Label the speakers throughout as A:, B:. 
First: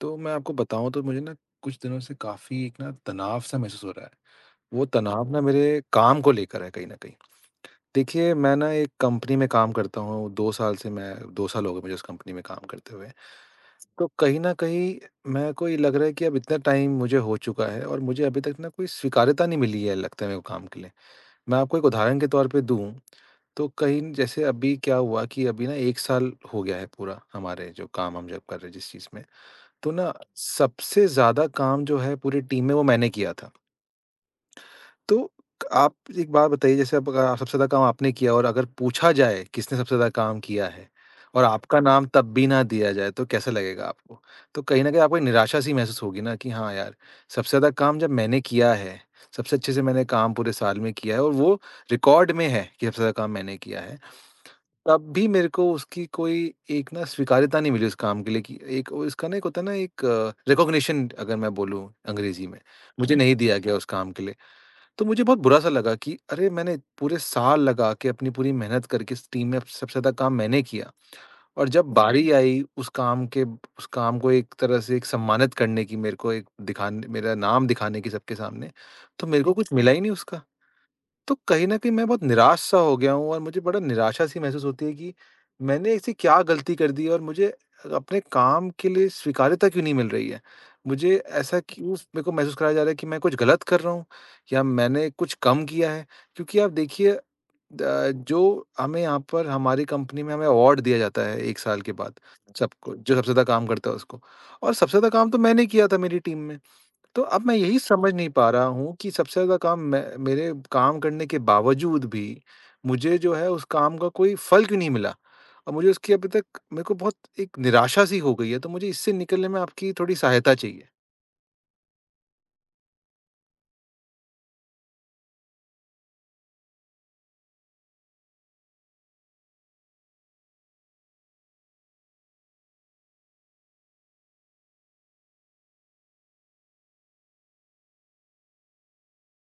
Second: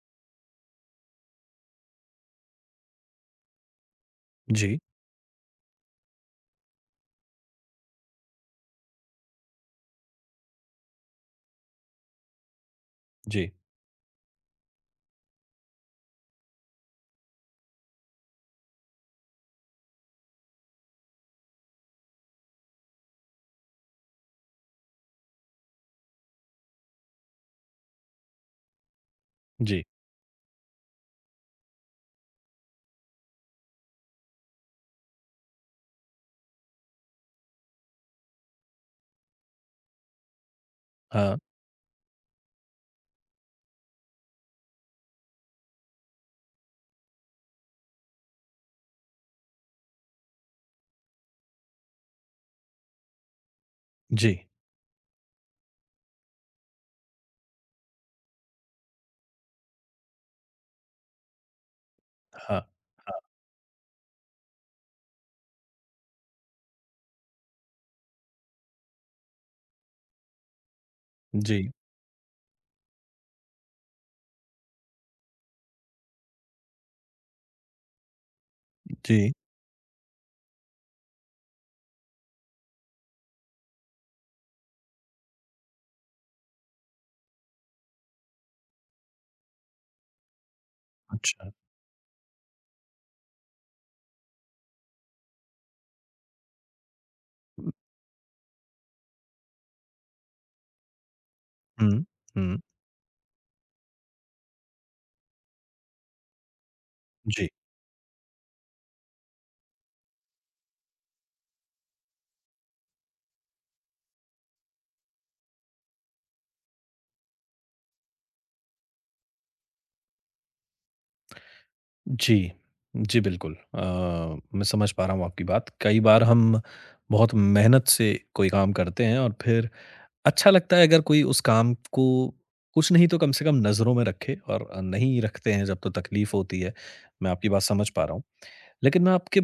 A: तो मैं आपको बताऊँ तो मुझे ना कुछ दिनों से काफ़ी एक ना तनाव-सा महसूस हो रहा है।
B: जी,
A: वो तनाव ना मेरे काम को लेकर है कहीं न कहीं। देखिए, मैं ना एक कंपनी में काम करता हूँ, 2 साल से। मैं 2 साल हो गए मुझे उस कंपनी में काम करते हुए।
B: जी,
A: तो कहीं न कहीं मेरे को ये लग रहा है कि अब इतना टाइम मुझे हो चुका है और मुझे अभी तक ना कोई स्वीकार्यता नहीं मिली है, लगता है मेरे को, काम के लिए। मैं आपको एक उदाहरण के तौर पे दूँ, तो कहीं जैसे अभी क्या हुआ कि अभी ना 1 साल हो गया है पूरा, हमारे जो काम हम जब कर रहे हैं जिस चीज़ में।
B: जी।
A: तो ना सबसे ज़्यादा काम जो है पूरी टीम में, वो मैंने किया था। तो आप एक बात बताइए, जैसे अब अगर सबसे ज़्यादा काम आपने किया और अगर पूछा जाए किसने सबसे ज़्यादा काम किया है
B: हाँ,
A: और आपका नाम तब भी ना दिया जाए, तो कैसा लगेगा आपको? तो कहीं न कहीं आपको एक निराशा-सी महसूस होगी ना कि हाँ यार, सबसे ज़्यादा काम जब मैंने किया है, सबसे अच्छे से मैंने काम पूरे साल में किया है और वो रिकॉर्ड में है कि सबसे ज़्यादा काम मैंने किया है।
B: जी,
A: तब भी मेरे को उसकी कोई एक ना स्वीकार्यता नहीं मिली उस काम के लिए, कि एक वो इसका ना एक होता है ना एक रिकॉग्निशन, अगर मैं बोलूँ अंग्रेज़ी में,
B: हाँ,
A: मुझे नहीं दिया गया उस काम के लिए। तो मुझे बहुत बुरा-सा लगा कि अरे! मैंने पूरे साल लगा के अपनी पूरी मेहनत करके इस टीम में सबसे ज़्यादा काम मैंने किया,
B: जी,
A: और जब, जी, बारी आई उस काम को एक तरह से एक सम्मानित करने की, मेरे को एक दिखाने मेरा नाम दिखाने की सबके सामने, तो
B: जी,
A: मेरे को कुछ अच्छा मिला ही नहीं उसका। तो कहीं न कहीं मैं बहुत निराश सा हो गया हूँ और मुझे बड़ा निराशा सी महसूस होती है कि मैंने ऐसी क्या गलती कर दी है और मुझे अपने काम के लिए स्वीकार्यता क्यों नहीं मिल रही है। मुझे
B: अच्छा।
A: ऐसा क्यों मेरे को महसूस कराया जा रहा है कि मैं कुछ गलत कर रहा हूँ या मैंने कुछ कम किया है? क्योंकि आप देखिए, जो हमें यहाँ पर, हमारी कंपनी में, हमें अवार्ड दिया जाता है 1 साल के
B: हुँ,
A: बाद
B: हुँ,
A: सबको, जो सबसे ज़्यादा काम करता है उसको। और सबसे ज़्यादा काम तो मैंने किया था मेरी टीम में। तो अब
B: जी,
A: मैं यही समझ नहीं पा रहा हूँ कि सबसे ज़्यादा काम मैं, मेरे काम करने के बावजूद भी, मुझे जो है उस काम का कोई फल क्यों नहीं मिला? और मुझे उसकी अभी तक, मेरे को बहुत एक निराशा सी हो गई है, तो मुझे इससे निकलने में आपकी थोड़ी सहायता चाहिए।
B: जी, जी, बिल्कुल। मैं समझ पा रहा हूँ आपकी बात। कई बार हम बहुत मेहनत से कोई काम करते हैं और फिर अच्छा लगता है अगर कोई उस काम को कुछ नहीं तो कम से कम नज़रों में रखे और नहीं रखते हैं जब तो तकलीफ़ होती है। मैं आपकी बात समझ पा रहा हूँ। लेकिन मैं आपके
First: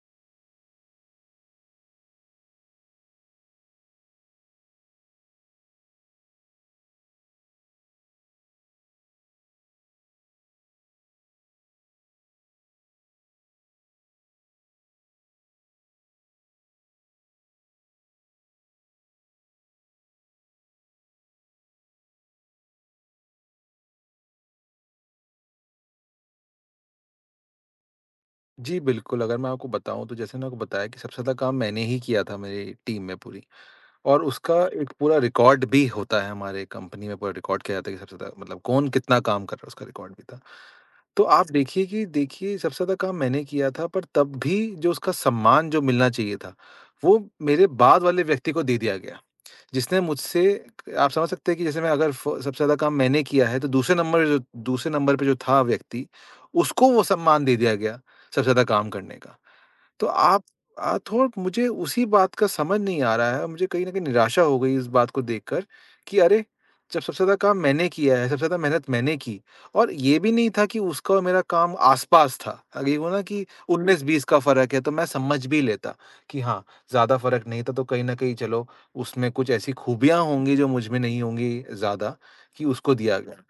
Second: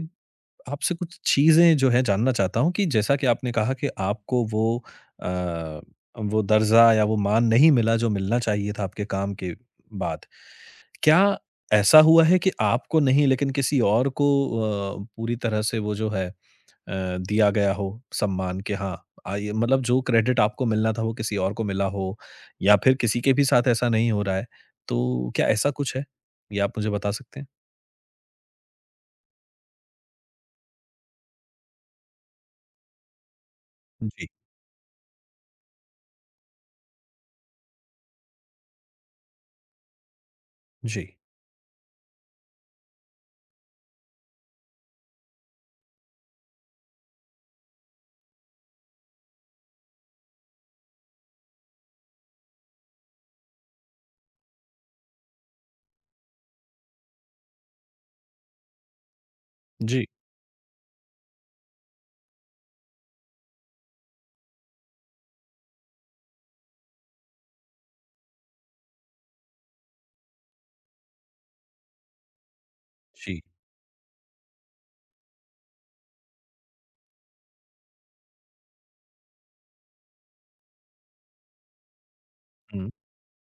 B: आपसे कुछ चीज़ें जो है जानना चाहता हूँ कि जैसा कि आपने कहा कि आपको वो अ, वो दर्जा या वो मान नहीं मिला जो मिलना चाहिए था आपके काम के बाद। क्या ऐसा हुआ है कि आपको नहीं लेकिन किसी और को पूरी तरह से वो जो है दिया गया हो सम्मान कि हाँ, आइए मतलब जो क्रेडिट आपको मिलना था वो किसी और को मिला हो या फिर किसी के भी साथ ऐसा नहीं हो रहा है, तो क्या ऐसा कुछ है? ये आप मुझे बता सकते हैं?
A: जी, बिल्कुल, अगर मैं आपको बताऊँ तो जैसे मैंने आपको बताया कि सबसे ज़्यादा काम मैंने ही किया था मेरी टीम में पूरी। और
B: जी।
A: उसका एक पूरा रिकॉर्ड भी होता है हमारे कंपनी में, पूरा रिकॉर्ड किया जाता है कि सबसे ज़्यादा, मतलब कौन कितना काम कर रहा है, उसका रिकॉर्ड भी था।
B: जी।
A: तो आप देखिए कि देखिए सबसे ज़्यादा काम मैंने किया था, पर तब भी जो उसका सम्मान जो मिलना चाहिए था, वो मेरे बाद वाले व्यक्ति को दे दिया गया। जिसने मुझसे, आप समझ सकते हैं कि जैसे मैं अगर फ सबसे ज़्यादा काम मैंने किया है, तो दूसरे नंबर पे जो था व्यक्ति, उसको वो सम्मान दे दिया गया सबसे ज़्यादा काम करने का। तो
B: जी।
A: आप, थोड़ा मुझे उसी बात का समझ नहीं आ रहा है, मुझे कहीं न कहीं निराशा हो गई इस बात को देखकर कि अरे! जब सबसे ज़्यादा काम मैंने किया है, सबसे ज़्यादा मेहनत मैंने की, और ये भी नहीं था कि उसका और मेरा काम आस-पास था। अगर ये हो ना
B: जी।
A: कि 19-20 का फ़र्क है, तो मैं समझ भी लेता कि हाँ, ज़्यादा फ़र्क नहीं था, तो कहीं न कहीं चलो उसमें कुछ ऐसी खूबियाँ होंगी जो मुझ में नहीं होंगी ज़्यादा, कि
B: हुँ।
A: उसको दिया गया।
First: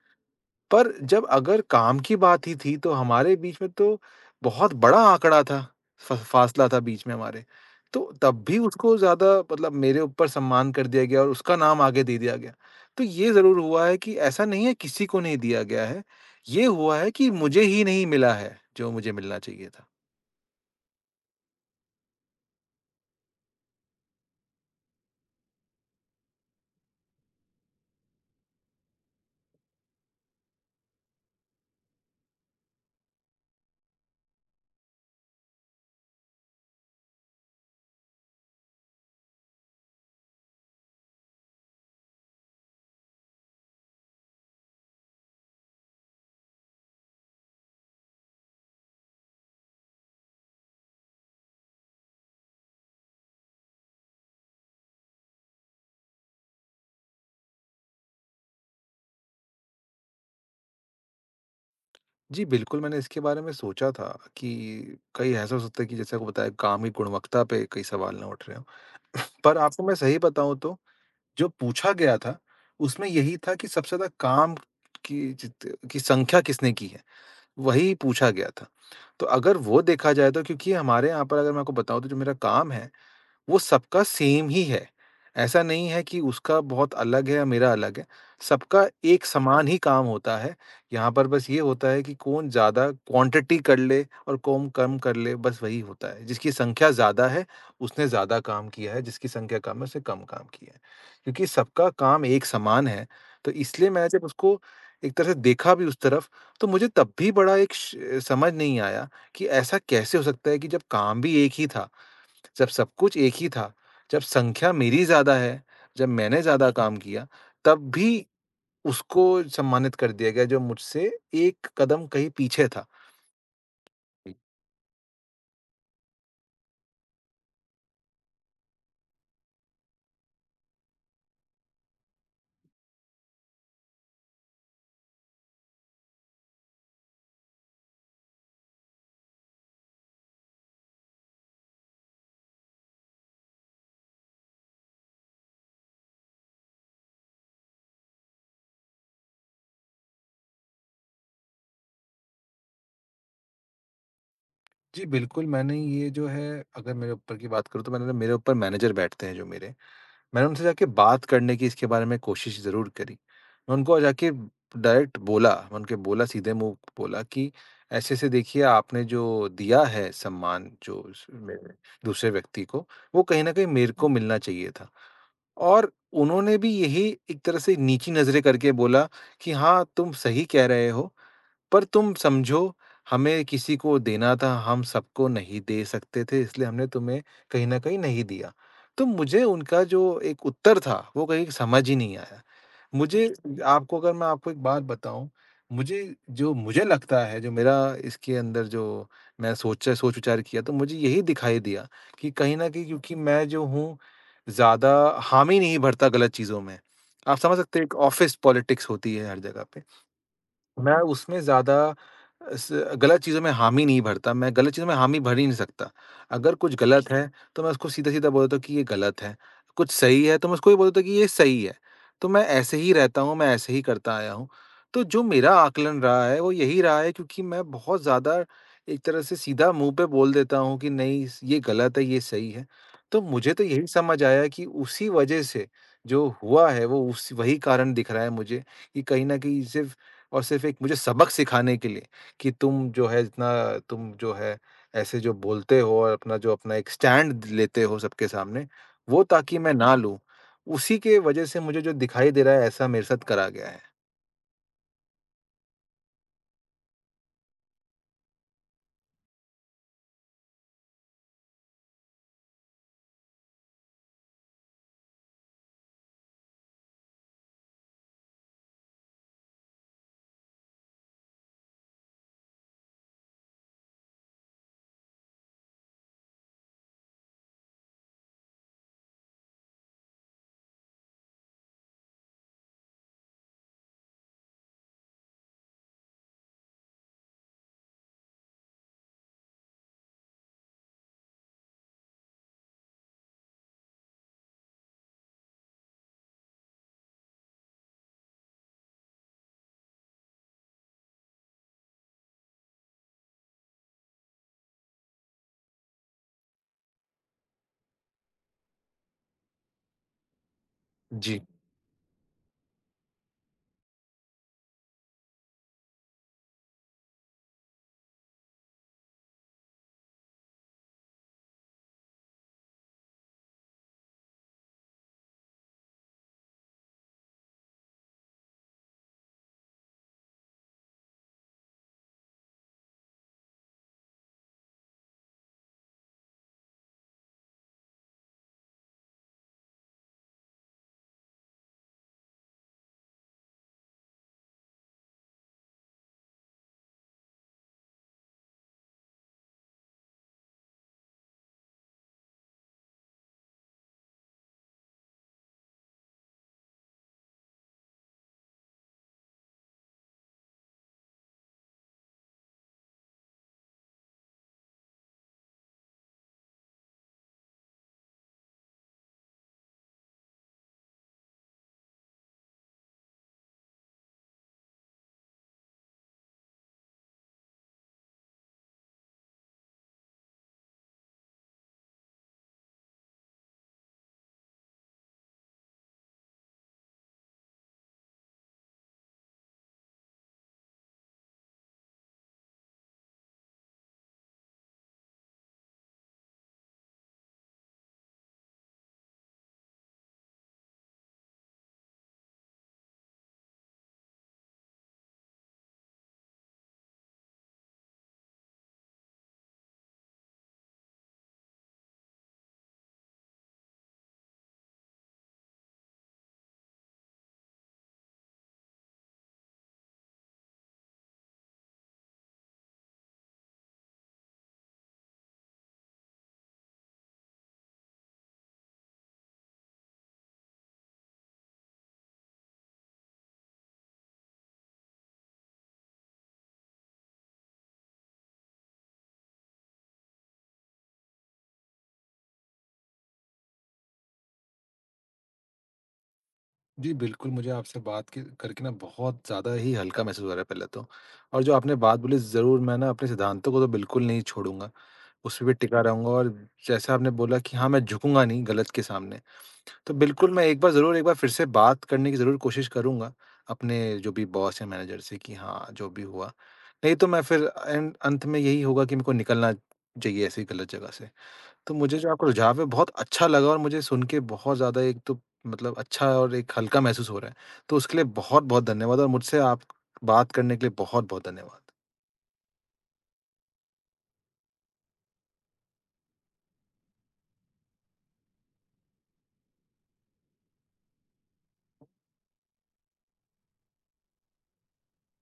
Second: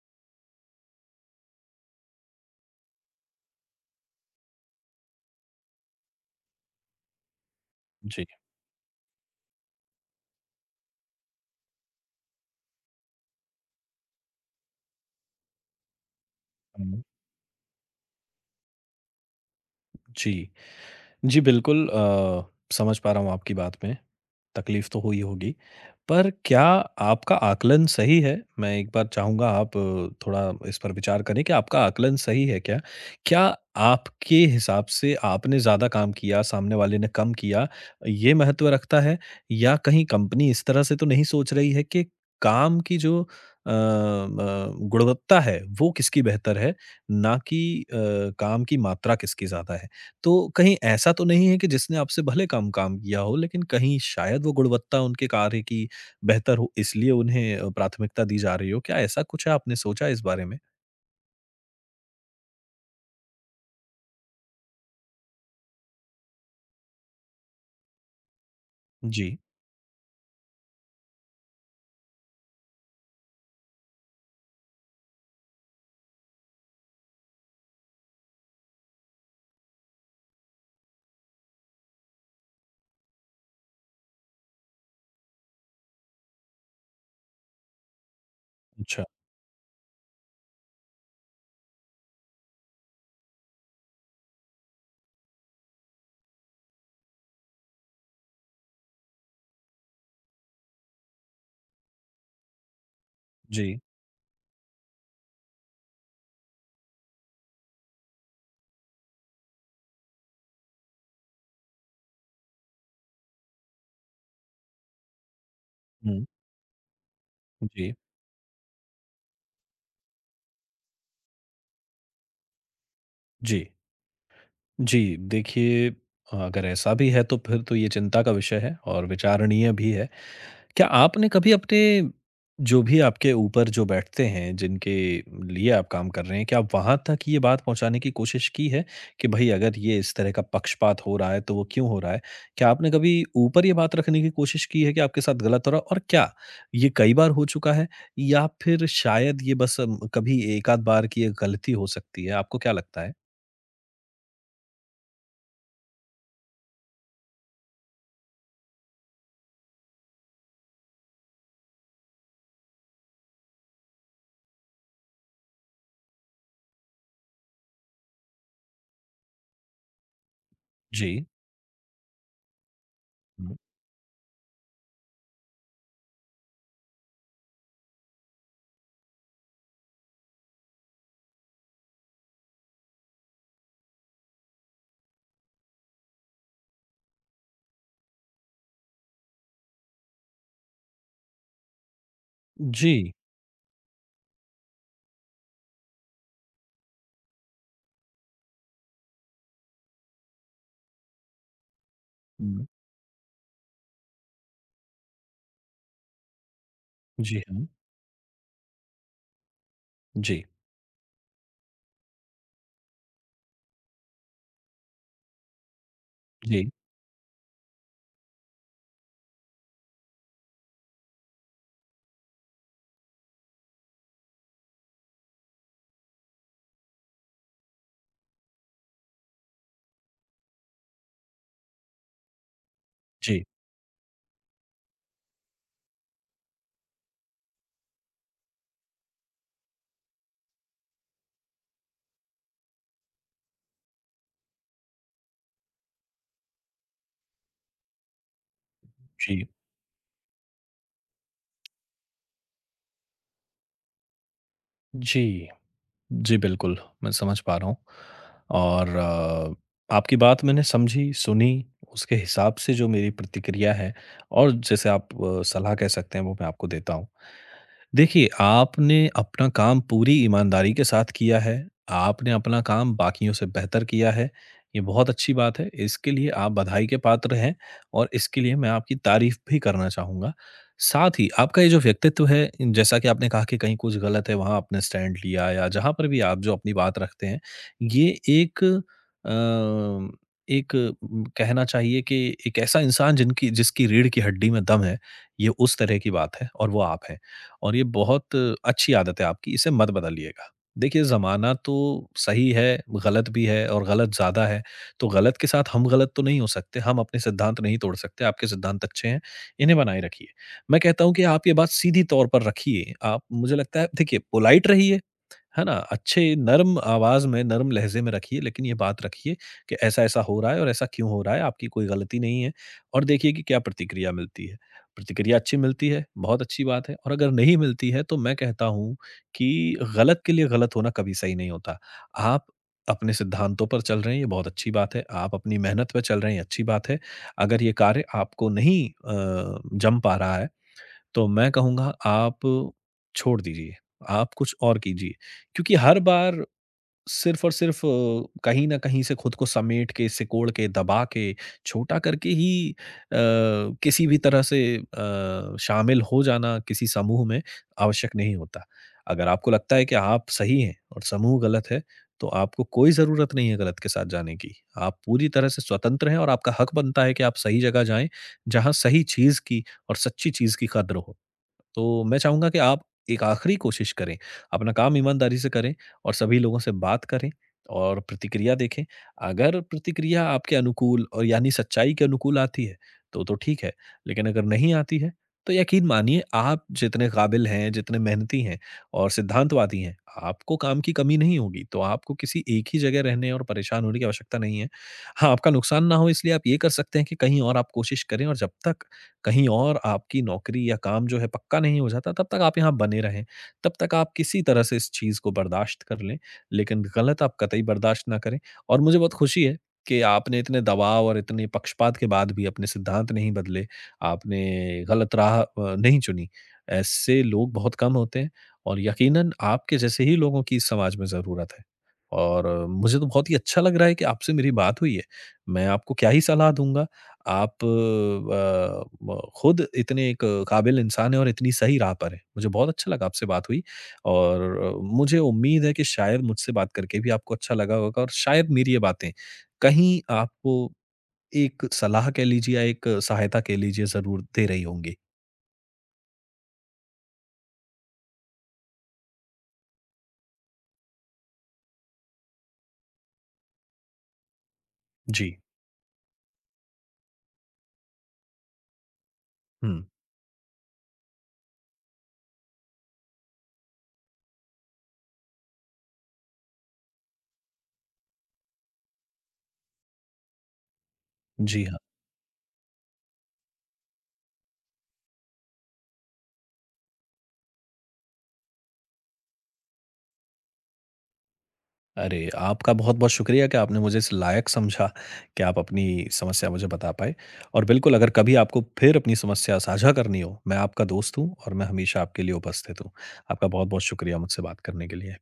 A: पर जब, अगर काम की बात ही थी तो हमारे बीच में तो बहुत बड़ा आंकड़ा था, फ फासला था बीच में हमारे। तो
B: जी।
A: तब भी उसको ज़्यादा, मतलब मेरे ऊपर सम्मान कर दिया गया और उसका नाम आगे दे दिया गया। तो ये ज़रूर हुआ है कि ऐसा नहीं है किसी को नहीं दिया गया है, ये हुआ
B: हुँ।
A: है कि मुझे ही नहीं मिला है जो मुझे मिलना चाहिए था।
B: जी। जी, बिल्कुल समझ पा रहा हूँ आपकी बात मैं, तकलीफ़ तो हुई होगी। पर क्या आपका आकलन सही है? मैं एक बार चाहूँगा आप थोड़ा इस पर विचार करें कि आपका आकलन सही है क्या? क्या आपके हिसाब से आपने ज़्यादा काम किया, सामने वाले ने कम किया, ये महत्व रखता है? या कहीं कंपनी इस तरह से तो नहीं सोच रही है कि काम की जो अ, म गुणवत्ता है, वो किसकी बेहतर है, ना कि अ, काम की मात्रा किसकी ज़्यादा है? तो कहीं ऐसा तो नहीं है कि जिसने आपसे भले कम काम किया हो, लेकिन कहीं शायद वो गुणवत्ता उनके कार्य की बेहतर हो, इसलिए उन्हें प्राथमिकता दी जा रही हो। क्या ऐसा कुछ है आपने सोचा इस बारे में?
A: जी, बिल्कुल, मैंने इसके बारे में सोचा था कि कहीं ऐसा हो सकता है कि, जैसे आपको बताया, काम की गुणवत्ता पे कई सवाल ना उठ रहे हों।
B: जी,
A: पर आपको मैं सही बताऊँ तो, जो पूछा गया था, उसमें यही था कि सबसे ज़्यादा काम की जित की संख्या किसने की है, वही पूछा गया था। तो अगर वो देखा जाए तो, क्योंकि हमारे यहाँ पर, अगर मैं आपको बताऊँ तो, जो मेरा काम है वो सबका सेम ही है। ऐसा नहीं है कि उसका बहुत अलग है या मेरा अलग है। सबका
B: अच्छा।
A: एक समान ही काम होता है। यहाँ पर बस ये होता है कि कौन ज़्यादा क्वांटिटी कर ले और कौन कम कर ले, बस वही होता है। जिसकी संख्या ज़्यादा है, उसने ज़्यादा काम किया है, जिसकी संख्या कम है, उसने कम काम किया है। क्योंकि सबका काम एक समान है, तो
B: जी,
A: इसलिए मैं जब उसको एक तरह से देखा भी उस तरफ, तो मुझे तब भी बड़ा एक श समझ नहीं आया कि ऐसा कैसे हो सकता है कि जब काम भी एक ही था, जब सब कुछ एक ही था, जब संख्या मेरी ज़्यादा है, जब
B: हुँ,
A: मैंने ज़्यादा काम किया, तब
B: जी,
A: भी उसको सम्मानित कर दिया गया जो मुझसे एक कदम कहीं पीछे था।
B: जी।
A: जी।
B: जी, देखिए अगर ऐसा भी है तो फिर तो ये चिंता का विषय है और विचारणीय भी है। क्या आपने कभी अपने जो भी आपके ऊपर जो बैठते हैं, जिनके लिए आप काम कर रहे हैं, क्या आप वहाँ तक ये बात पहुँचाने की कोशिश की है कि भई अगर ये इस तरह का पक्षपात हो रहा है, तो वो क्यों हो रहा है? क्या आपने कभी ऊपर ये बात रखने की कोशिश की है कि आपके साथ गलत हो रहा है और क्या ये कई बार हो चुका है या फिर शायद ये बस कभी एक-आध बार की ये गलती हो सकती है? आपको क्या लगता है?
A: जी, बिल्कुल, मैंने ये जो है, अगर मेरे ऊपर की बात करूँ तो मैंने, मेरे ऊपर मैनेजर बैठते हैं जो मेरे, मैंने उनसे जाके बात करने की इसके बारे में कोशिश ज़रूर करी। मैं उनको जाके डायरेक्ट बोला, मैं उनके बोला सीधे मुँह बोला कि ऐसे-ऐसे देखिए, आपने जो दिया है सम्मान, जो स
B: जी।
A: मेरे दूसरे व्यक्ति को, वो कहीं न
B: हुँ।
A: कहीं मेरे को मिलना चाहिए था। और उन्होंने भी यही एक तरह से नीची नज़रें करके बोला कि हाँ, तुम सही कह रहे हो, पर तुम समझो, हमें किसी को देना था, हम सबको नहीं दे सकते थे, इसलिए हमने तुम्हें कहीं न कहीं नहीं दिया। तो मुझे उनका जो एक उत्तर था वो कहीं समझ ही नहीं आया।
B: जी।
A: मुझे, आपको, अगर मैं आपको एक बात बताऊँ, मुझे, जो मुझे लगता है, जो मेरा इसके अंदर, जो मैं सोच विचार किया, तो मुझे यही दिखाई दिया कि कहीं
B: हुँ।
A: न कहीं क्योंकि मैं जो हूँ, ज़्यादा हामी नहीं भरता गलत चीज़ों में। आप
B: जी,
A: समझ
B: हाँ।
A: सकते हैं, एक ऑफ़िस पॉलिटिक्स होती है हर जगह पे।
B: जी।
A: मैं उसमें ज़्यादा, स गलत चीज़ों में हामी नहीं भरता, मैं गलत चीज़ों में हामी भर ही नहीं सकता। अगर
B: जी।
A: कुछ गलत, जी, है, तो मैं उसको सीधा-सीधा बोल देता हूँ कि ये गलत है। कुछ सही है, तो मैं उसको ये बोल देता हूँ कि ये सही है। तो मैं ऐसे ही रहता हूँ, मैं ऐसे ही करता आया हूँ। तो जो मेरा आकलन रहा है, वो यही रहा है, क्योंकि मैं बहुत ज़्यादा एक तरह से सीधा मुँह पे बोल देता हूँ कि नहीं, स ये गलत है, ये सही है। तो
B: जी।
A: मुझे तो यही समझ आया कि उसी वजह से जो हुआ है, वो उस वही कारण दिख रहा है मुझे कि कहीं न कहीं सिर्फ़ और सिर्फ़ एक मुझे सबक सिखाने के लिए कि तुम जो है जितना, तुम जो है ऐसे जो बोलते हो और अपना जो अपना एक स्टैंड लेते हो सबके सामने, वो
B: जी।
A: ताकि मैं ना लूँ। उसी के वजह से मुझे जो दिखाई दे रहा है ऐसा मेरे साथ करा गया है।
B: जी। जी, बिल्कुल, मैं समझ पा रहा हूँ और आपकी बात मैंने समझी, सुनी, उसके हिसाब से जो मेरी प्रतिक्रिया है और जैसे आप सलाह कह सकते हैं, वो मैं आपको देता हूँ। देखिए, आपने अपना काम पूरी ईमानदारी के साथ किया है, आपने अपना काम बाकियों से बेहतर किया है, ये बहुत अच्छी बात है, इसके लिए आप बधाई के पात्र हैं और इसके लिए मैं आपकी तारीफ़ भी करना चाहूँगा। साथ ही आपका ये जो व्यक्तित्व है, जैसा कि आपने कहा कि कहीं कुछ गलत है वहाँ आपने स्टैंड लिया या जहाँ पर भी आप जो अपनी बात रखते हैं, ये एक अ, एक उम, कहना चाहिए कि एक ऐसा इंसान जिनकी जिसकी रीढ़ की हड्डी में दम है, ये उस तरह की बात है और वो आप हैं। और ये बहुत अच्छी आदत है आपकी, इसे मत बदलिएगा। देखिए ज़माना तो सही है, गलत भी है और गलत ज़्यादा है, तो गलत के साथ हम गलत तो नहीं हो सकते, हम अपने सिद्धांत नहीं तोड़ सकते, आपके सिद्धांत अच्छे हैं, इन्हें बनाए रखिए। मैं कहता हूँ कि
A: जी।
B: आप ये बात सीधी तौर पर रखिए। आप मुझे लगता है देखिए पोलाइट रहिए, है ना? अच्छे नर्म आवाज़ में, नर्म लहज़े में रखिए लेकिन ये बात रखिए कि ऐसा-ऐसा हो रहा है और ऐसा क्यों हो रहा है? आपकी कोई गलती नहीं है और देखिए कि क्या प्रतिक्रिया मिलती है। प्रतिक्रिया अच्छी मिलती है, बहुत अच्छी बात है और अगर नहीं मिलती है तो मैं कहता हूँ कि गलत के लिए गलत होना कभी सही नहीं होता। आप अपने सिद्धांतों पर चल रहे हैं, ये बहुत अच्छी बात है। आप अपनी मेहनत पे चल रहे हैं, ये अच्छी बात है। अगर ये कार्य आपको नहीं जम पा रहा है तो मैं कहूँगा आप छोड़ दीजिए, आप कुछ और कीजिए। क्योंकि हर बार सिर्फ़ और सिर्फ़ कहीं न कहीं से खुद को समेट के, सिकोड़ के, दबा के, छोटा करके ही किसी भी तरह से शामिल हो जाना किसी समूह में आवश्यक नहीं होता। अगर आपको लगता है कि आप सही हैं और समूह गलत है, तो आपको कोई ज़रूरत नहीं है गलत के साथ जाने की। आप पूरी तरह से स्वतंत्र हैं और आपका हक बनता है कि आप सही जगह जाएँ, जहाँ सही चीज़ की और सच्ची चीज़ की कद्र हो। तो मैं चाहूँगा कि आप एक आखिरी कोशिश करें, अपना काम ईमानदारी से करें और सभी लोगों से बात करें और प्रतिक्रिया देखें। अगर प्रतिक्रिया आपके अनुकूल और यानी सच्चाई के अनुकूल आती है, तो ठीक है, लेकिन अगर नहीं आती है, तो यकीन मानिए आप जितने काबिल हैं, जितने मेहनती हैं और सिद्धांतवादी हैं, आपको काम की कमी नहीं होगी, तो आपको किसी एक ही जगह रहने और परेशान होने की आवश्यकता नहीं है। हाँ, आपका नुकसान ना हो इसलिए आप ये कर सकते हैं कि कहीं और आप कोशिश करें और जब तक कहीं और आपकी नौकरी या काम जो है पक्का नहीं हो जाता, तब तक आप यहाँ बने रहें। तब तक आप किसी तरह से इस चीज़ को बर्दाश्त कर लें, लेकिन गलत आप कतई बर्दाश्त ना करें और मुझे बहुत खुशी है कि आपने इतने दबाव और इतने पक्षपात के बाद भी अपने सिद्धांत नहीं बदले, आपने गलत राह नहीं चुनी। ऐसे लोग बहुत कम होते हैं और यकीनन आपके जैसे ही लोगों की इस समाज में ज़रूरत है। और मुझे तो बहुत ही अच्छा लग रहा है कि आपसे मेरी बात हुई है। मैं आपको क्या ही सलाह दूँगा आप अ, म खुद इतने एक काबिल इंसान हैं और इतनी सही राह पर हैं। मुझे बहुत अच्छा लगा आपसे बात हुई और मुझे उम्मीद है कि शायद मुझसे बात करके भी आपको अच्छा लगा होगा और शायद मेरी ये बातें कहीं आपको एक सलाह कह लीजिए या एक सहायता कह लीजिए ज़रूर दे रही होंगी।
A: जी, बिल्कुल, मुझे आपसे बात के करके ना बहुत ज़्यादा ही हल्का महसूस हो रहा है पहले तो। और जो आपने बात बोली, ज़रूर मैं ना अपने सिद्धांतों को तो बिल्कुल नहीं छोड़ूँगा,
B: जी।
A: उस पे भी टिका रहूँगा, और जैसा आपने बोला कि हाँ, मैं झुकूँगा नहीं गलत के सामने।
B: हुँ।
A: तो बिल्कुल, मैं एक बार ज़रूर, एक बार फिर से बात करने की ज़रूर कोशिश करूँगा, अपने जो भी बॉस या मैनेजर से कि हाँ, जो भी हुआ। नहीं तो मैं फिर एंड अंत में यही होगा कि मेरे को निकलना चाहिए ऐसी गलत जगह से।
B: जी
A: तो
B: हाँ।
A: मुझे जो आपका रुझाव है बहुत अच्छा लगा और मुझे सुन के बहुत ज़्यादा एक तो मतलब अच्छा और एक हल्का महसूस हो रहा है। तो उसके लिए बहुत-बहुत धन्यवाद और मुझसे आप बात करने के लिए बहुत-बहुत धन्यवाद।
B: अरे! आपका बहुत-बहुत शुक्रिया कि आपने मुझे इस लायक समझा कि आप अपनी समस्या मुझे बता पाए और बिल्कुल अगर कभी आपको फिर अपनी समस्या साझा करनी हो, मैं आपका दोस्त हूँ और मैं हमेशा आपके लिए उपस्थित हूँ। आपका बहुत-बहुत शुक्रिया मुझसे बात करने के लिए।